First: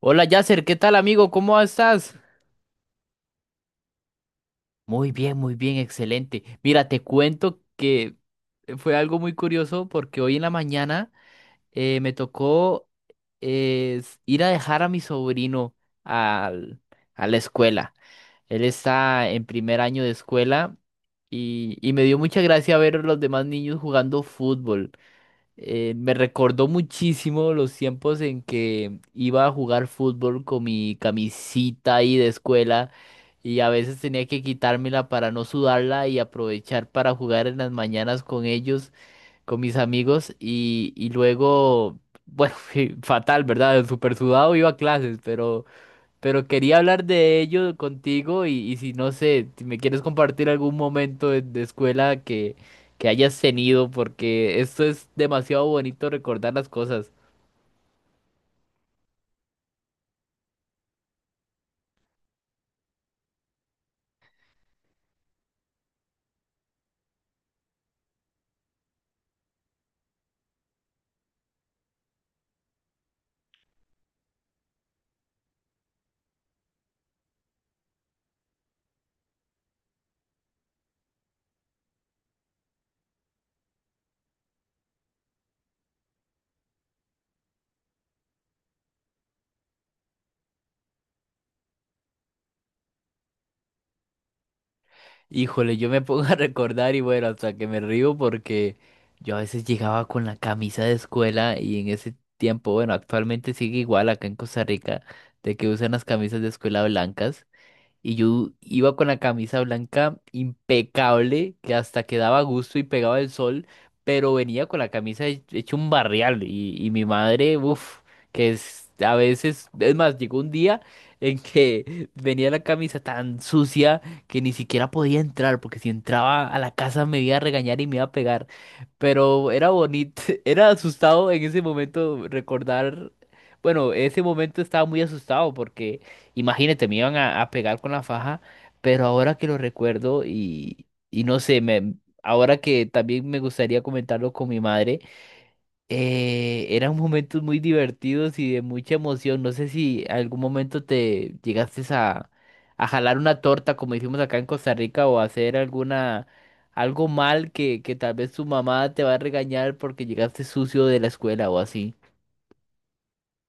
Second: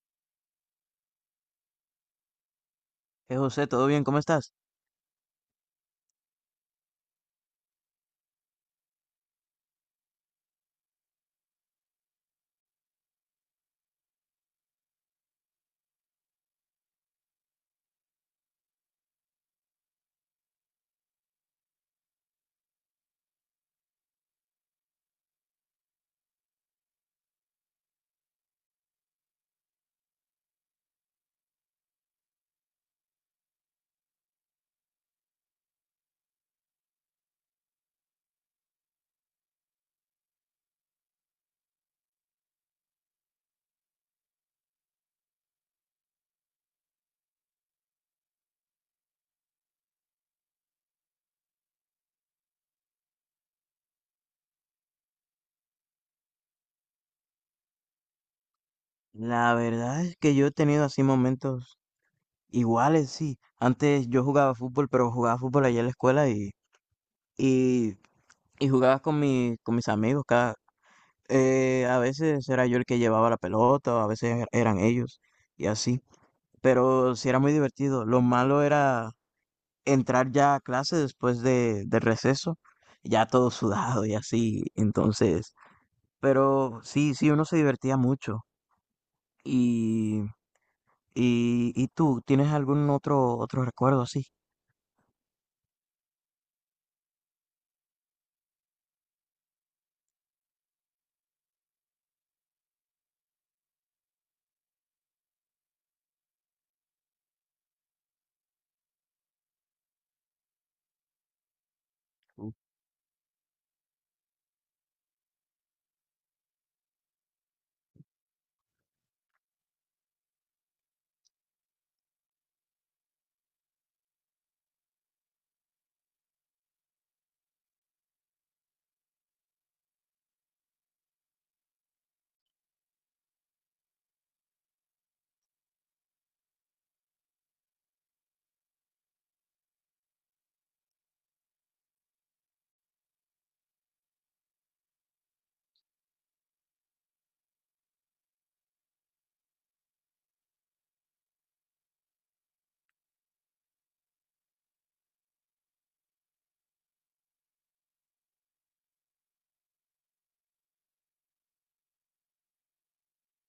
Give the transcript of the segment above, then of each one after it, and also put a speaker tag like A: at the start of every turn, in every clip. A: Hola Yasser, ¿qué tal amigo? ¿Cómo estás?
B: José, ¿todo bien? ¿Cómo estás?
A: Muy bien, excelente. Mira, te cuento que fue algo muy curioso porque hoy en la mañana me tocó ir a dejar a mi sobrino al- a la escuela. Él está en primer año de escuela y me dio mucha gracia ver a los demás niños jugando fútbol. Me recordó muchísimo los tiempos en que iba a jugar fútbol con mi camisita ahí de escuela y a veces tenía que quitármela para no sudarla y aprovechar para jugar en las mañanas con ellos, con mis amigos y luego, bueno, fatal, ¿verdad? Súper sudado iba a clases. Pero quería hablar de ello contigo y si no sé, si me quieres compartir algún momento de escuela que hayas tenido, porque esto es demasiado bonito recordar las cosas.
B: La verdad es que yo he tenido así momentos iguales, sí. Antes yo jugaba fútbol, pero jugaba fútbol allá en la escuela y, y jugaba con mis amigos. A veces era yo el que llevaba la pelota, o a veces eran ellos y así. Pero sí era muy divertido. Lo malo era entrar ya a clase después del receso, ya todo sudado y así. Entonces, pero sí, sí, uno se divertía mucho. Y tú, ¿tienes algún otro recuerdo así?
A: Híjole, yo me pongo a recordar y bueno, hasta que me río porque yo a veces llegaba con la camisa de escuela y en ese tiempo, bueno, actualmente sigue igual acá en Costa Rica, de que usan las camisas de escuela blancas. Y yo iba con la camisa blanca impecable, que hasta quedaba a gusto y pegaba el sol, pero venía con la camisa hecha un barrial. Y mi madre, uff, que es a veces, es más, llegó un día en que venía la camisa tan sucia que ni siquiera podía entrar, porque si entraba a la casa me iba a regañar y me iba a pegar. Pero era bonito, era asustado en ese momento recordar, bueno, ese momento estaba muy asustado porque. Imagínate, me iban a pegar con la faja, pero ahora que lo recuerdo y no sé, ahora que también me gustaría comentarlo con mi madre, eran momentos muy divertidos y de mucha emoción. No sé si algún momento te llegaste a jalar una torta, como hicimos acá en Costa Rica, o hacer algo mal que tal vez tu mamá te va a regañar porque llegaste sucio de la escuela o así.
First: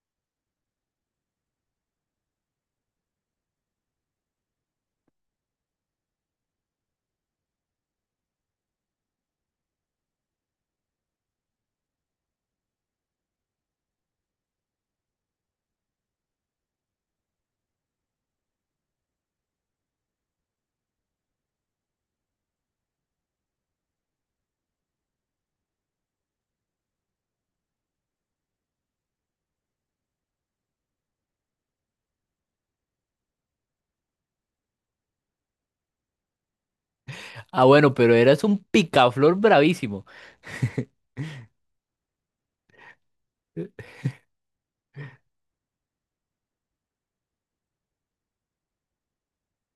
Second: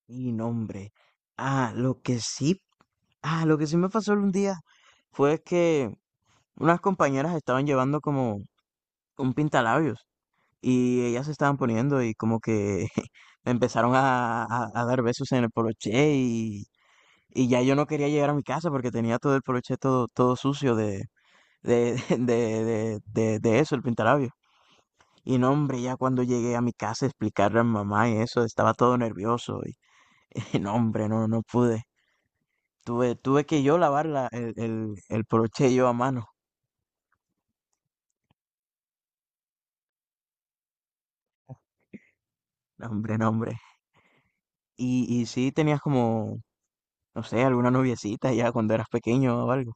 B: Y nombre. Ah, lo que sí, ah, lo que sí me pasó un día fue que unas compañeras estaban llevando como un pintalabios y ellas se estaban poniendo y como que me empezaron a dar besos en el poloché y ya yo no quería llegar a mi casa porque tenía todo el poloché todo sucio de eso, el pintalabio. Y no, hombre, ya cuando llegué a mi casa a explicarle a mi mamá y eso, estaba todo nervioso. Y y no, hombre, no, no pude. Tuve que yo lavar el broche yo a mano.
A: Ah, bueno, pero eras un picaflor bravísimo.
B: No, hombre, no, hombre. Y sí tenías como, no sé, alguna noviecita ya cuando eras pequeño o algo.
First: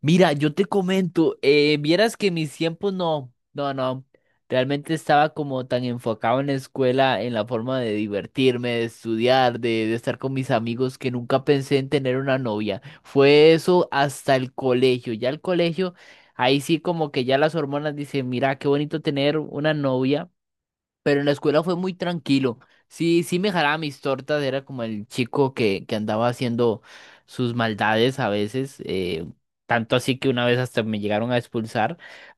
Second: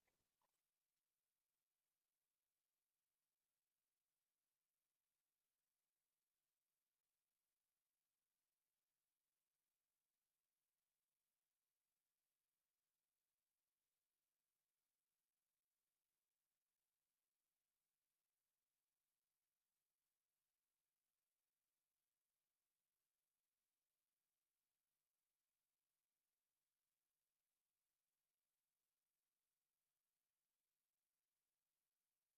A: Mira, yo te comento, vieras que mis tiempos no, no, no, realmente estaba como tan enfocado en la escuela, en la forma de divertirme, de estudiar, de estar con mis amigos, que nunca pensé en tener una novia. Fue eso hasta el colegio, ya el colegio, ahí sí como que ya las hormonas dicen, mira, qué bonito tener una novia. Pero en la escuela fue muy tranquilo. Sí, sí me jalaba mis tortas, era como el chico que andaba haciendo sus maldades a veces, tanto así que una vez hasta me llegaron a expulsar,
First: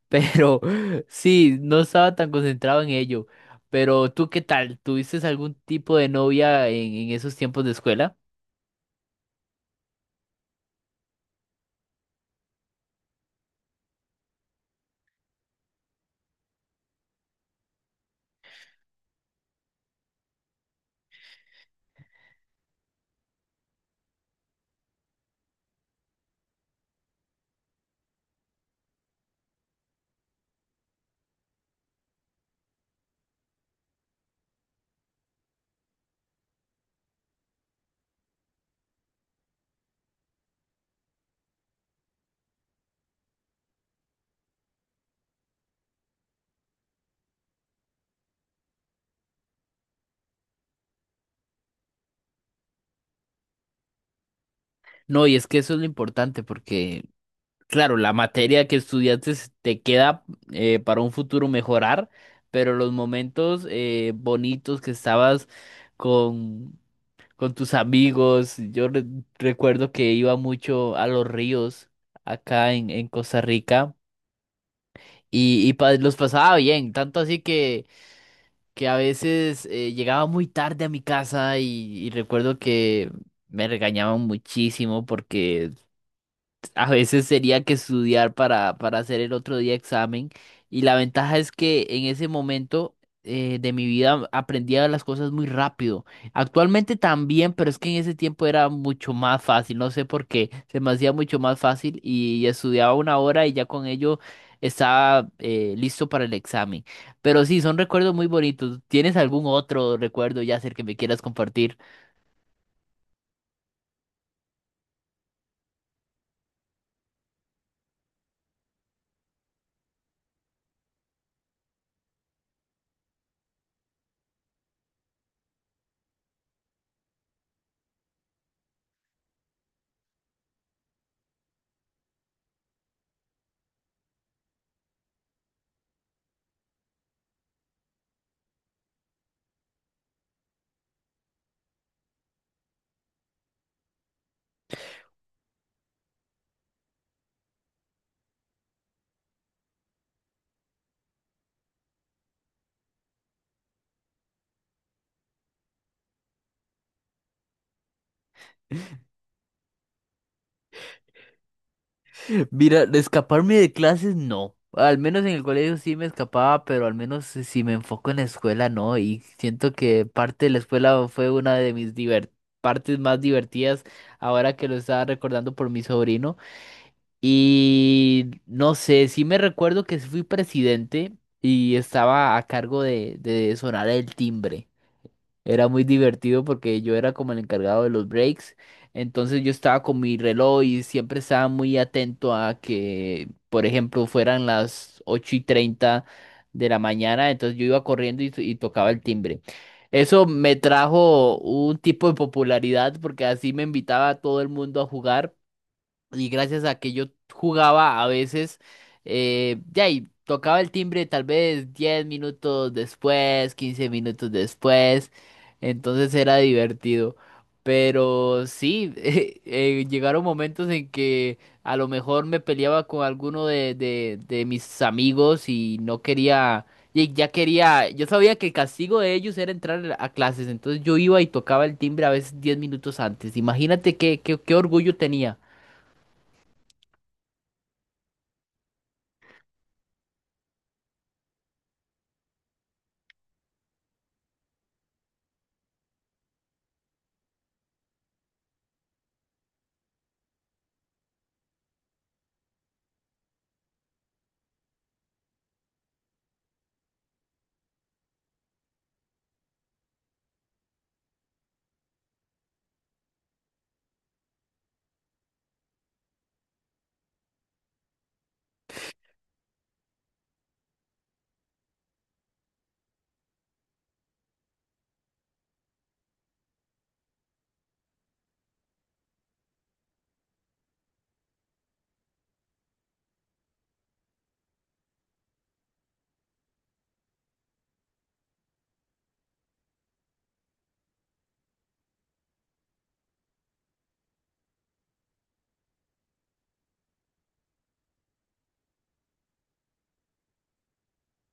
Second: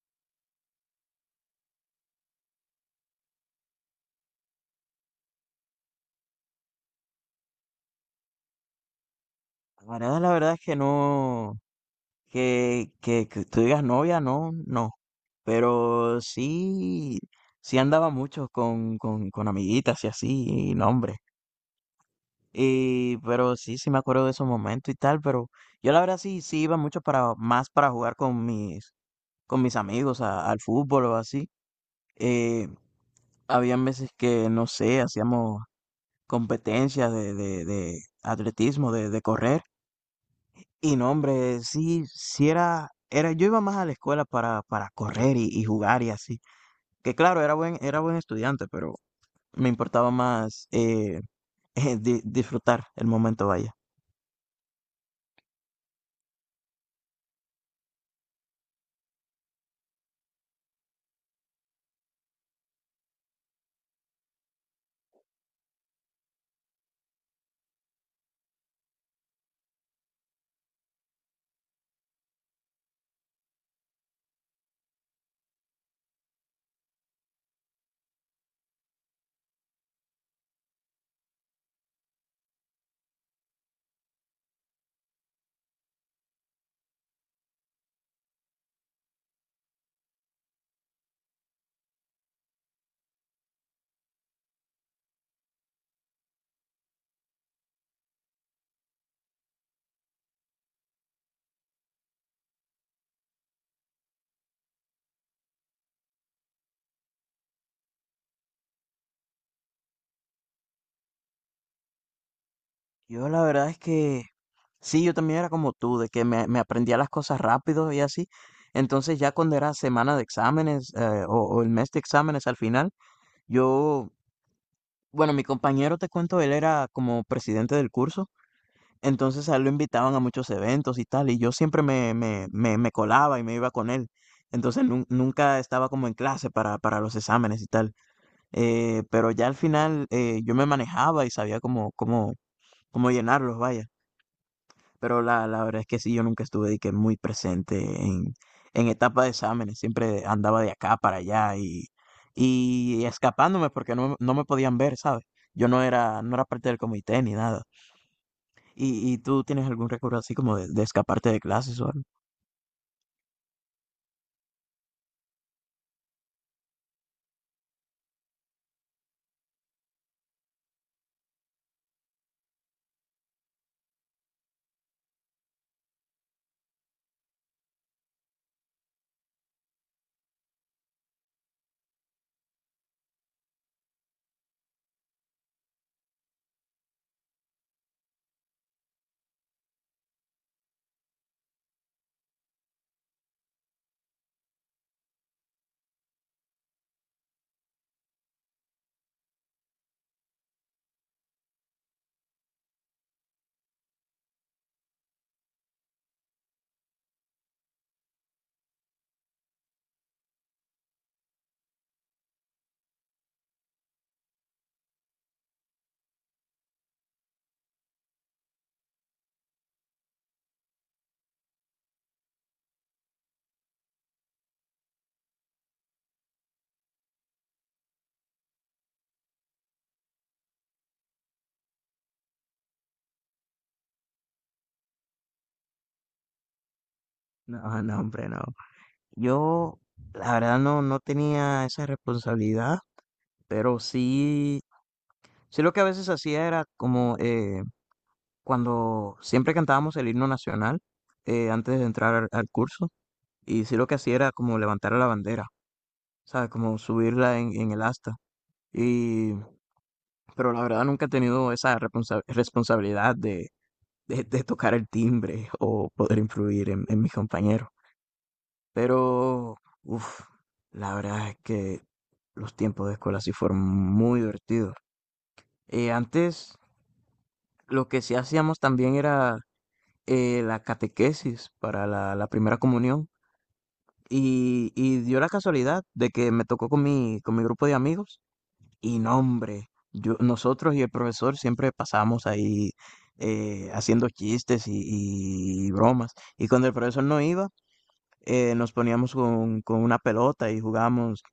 A: pero sí, no estaba tan concentrado en ello. Pero tú, ¿qué tal? ¿Tuviste algún tipo de novia en esos tiempos de escuela?
B: La verdad es que no, que tú digas novia, no, no. Pero sí, sí andaba mucho con amiguitas y así, y no, hombre. Y pero sí, sí me acuerdo de esos momentos y tal, pero yo la verdad sí, sí iba mucho más para jugar con con mis amigos al fútbol o así. Eh, Habían veces que, no sé, hacíamos competencias de atletismo, de correr. Y no, hombre, sí, sí era, yo iba más a la escuela para correr y jugar y así. Que claro, era buen estudiante, pero me importaba más disfrutar el momento, vaya.
A: No, y es que eso es lo importante, porque claro, la materia que estudiaste te queda para un futuro mejorar, pero los momentos bonitos que estabas con, tus amigos, yo recuerdo que iba mucho a los ríos acá en Costa Rica y los pasaba bien, tanto así que, a veces llegaba muy tarde a mi casa y recuerdo que me regañaban muchísimo porque a veces sería que estudiar para hacer el otro día examen y la ventaja es que en ese momento de mi vida aprendía las cosas muy rápido. Actualmente también, pero es que en ese tiempo era mucho más fácil, no sé por qué, se me hacía mucho más fácil y estudiaba una hora y ya con ello estaba listo para el examen. Pero sí, son recuerdos muy bonitos. ¿Tienes algún otro recuerdo, Yasser, que me quieras compartir?
B: Yo la verdad es que sí, yo también era como tú, de que me aprendía las cosas rápido y así. Entonces ya cuando era semana de exámenes o el mes de exámenes al final, yo, bueno, mi compañero, te cuento, él era como presidente del curso, entonces a él lo invitaban a muchos eventos y tal, y yo siempre me colaba y me iba con él. Entonces nunca estaba como en clase para los exámenes y tal. Pero ya al final, yo me manejaba y sabía cómo llenarlos, vaya. Pero la verdad es que sí, yo nunca estuve de que muy presente en etapa de exámenes. Siempre andaba de acá para allá y escapándome porque no, no me podían ver, ¿sabes? Yo no era, no era parte del comité ni nada. Y tú tienes algún recuerdo así como de escaparte de clases o algo?
A: Mira, de escaparme de clases no. Al menos en el colegio sí me escapaba, pero al menos si si me enfoco en la escuela no. Y siento que parte de la escuela fue una de mis partes más divertidas ahora que lo estaba recordando por mi sobrino. Y no sé, sí me recuerdo que sí fui presidente y estaba a cargo de sonar el timbre. Era muy divertido porque yo era como el encargado de los breaks. Entonces yo estaba con mi reloj y siempre estaba muy atento a que, por ejemplo, fueran las 8:30 de la mañana. Entonces yo iba corriendo y tocaba el timbre. Eso me trajo un tipo de popularidad porque así me invitaba a todo el mundo a jugar. Y gracias a que yo jugaba a veces, ya y tocaba el timbre tal vez 10 minutos después, 15 minutos después, entonces era divertido. Pero sí, llegaron momentos en que a lo mejor me peleaba con alguno de mis amigos y no quería, y ya quería, yo sabía que el castigo de ellos era entrar a clases, entonces yo iba y tocaba el timbre a veces 10 minutos antes. Imagínate qué orgullo tenía.
B: No, no, hombre, no. Yo, la verdad, no, no tenía esa responsabilidad, pero sí, sí lo que a veces hacía era como, cuando siempre cantábamos el himno nacional antes de entrar al curso, y sí lo que hacía era como levantar la bandera, ¿sabes? Como subirla en el asta. Y pero la verdad nunca he tenido esa responsabilidad de tocar el timbre o poder influir en mis compañeros. Pero, uff, la verdad es que los tiempos de escuela sí fueron muy divertidos. Antes lo que sí hacíamos también era la catequesis para la primera comunión y dio la casualidad de que me tocó con con mi grupo de amigos y no, hombre, yo, nosotros y el profesor siempre pasamos ahí haciendo chistes y bromas y cuando el profesor no iba, nos poníamos con una pelota y jugábamos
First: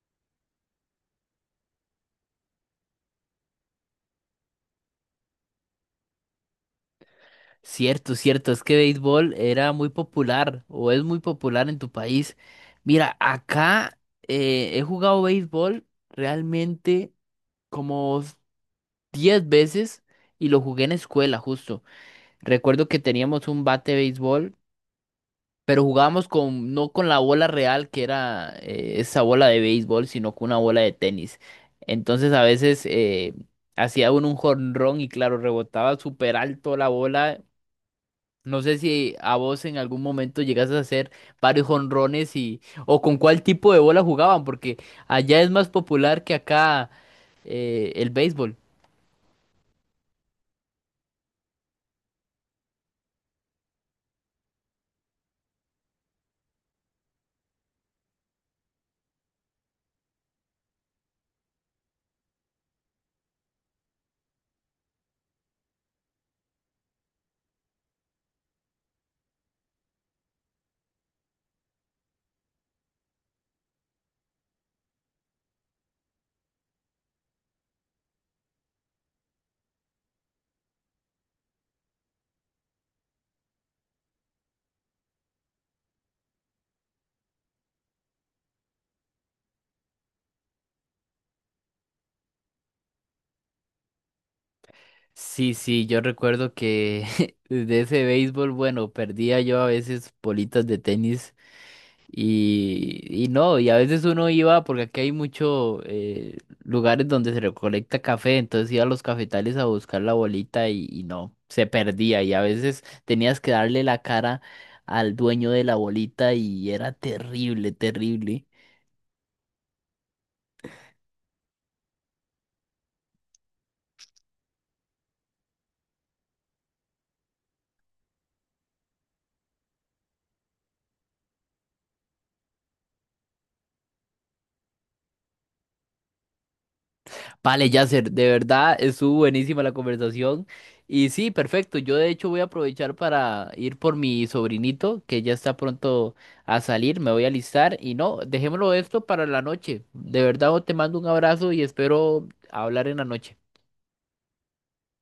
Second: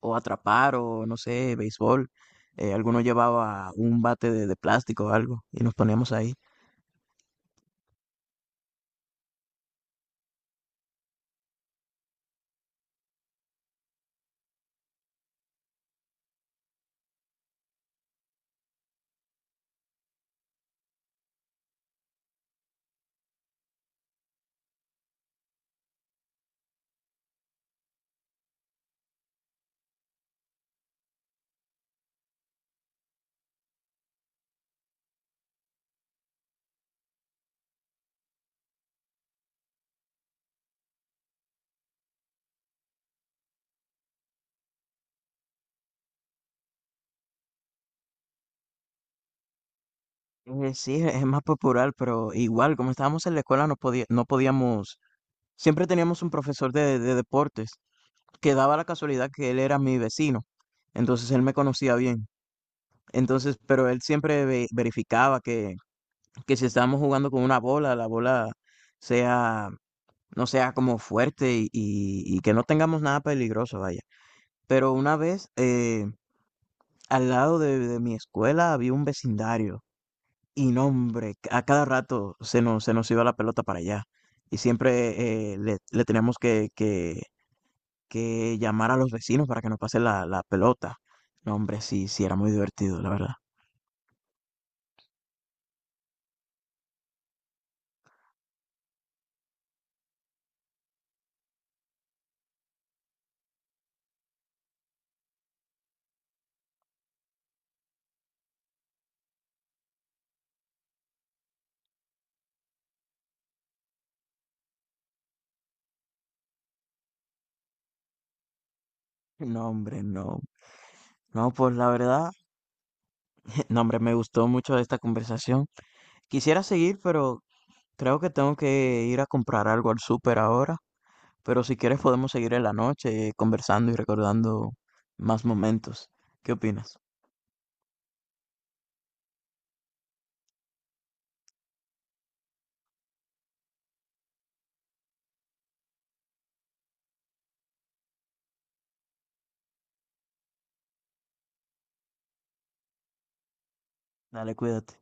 B: o atrapar o no sé, béisbol. Alguno llevaba un bate de plástico o algo y nos poníamos ahí.
A: Cierto, cierto, es que béisbol era muy popular o es muy popular en tu país. Mira, acá he jugado béisbol realmente como 10 veces y lo jugué en escuela justo. Recuerdo que teníamos un bate de béisbol, pero jugábamos con, no con la bola real que era esa bola de béisbol, sino con una bola de tenis. Entonces a veces hacía uno un jonrón y claro, rebotaba súper alto la bola. No sé si a vos en algún momento llegaste a hacer varios jonrones o con cuál tipo de bola jugaban, porque allá es más popular que acá, el béisbol.
B: Sí, es más popular, pero igual, como estábamos en la escuela, no podía, no podíamos, siempre teníamos un profesor de deportes que daba la casualidad que él era mi vecino, entonces él me conocía bien. Entonces, pero él siempre verificaba que si estábamos jugando con una bola, la bola sea, no sea como fuerte y, y que no tengamos nada peligroso, vaya. Pero una vez, al lado de mi escuela había un vecindario y no, hombre, a cada rato se nos iba la pelota para allá y siempre le, le teníamos que llamar a los vecinos para que nos pase la, la pelota. No, hombre, sí, sí, era muy divertido, la verdad.
A: Sí, sí, yo recuerdo que de ese béisbol, bueno, perdía yo a veces bolitas de tenis. Y no, y a veces uno iba, porque aquí hay muchos lugares donde se recolecta café, entonces iba a los cafetales a buscar la bolita y no, se perdía. Y a veces tenías que darle la cara al dueño de la bolita y era terrible, terrible.
B: No, hombre, no. No, pues la verdad, no, hombre, me gustó mucho esta conversación. Quisiera seguir, pero creo que tengo que ir a comprar algo al súper ahora. Pero si quieres podemos seguir en la noche, conversando y recordando más momentos. ¿Qué opinas?
A: Vale, Yasser, de verdad estuvo buenísima la conversación. Y sí, perfecto. Yo de hecho voy a aprovechar para ir por mi sobrinito, que ya está pronto a salir. Me voy a alistar. Y no, dejémoslo esto para la noche. De verdad, te mando un abrazo y espero hablar en la noche.
B: Dale, cuídate.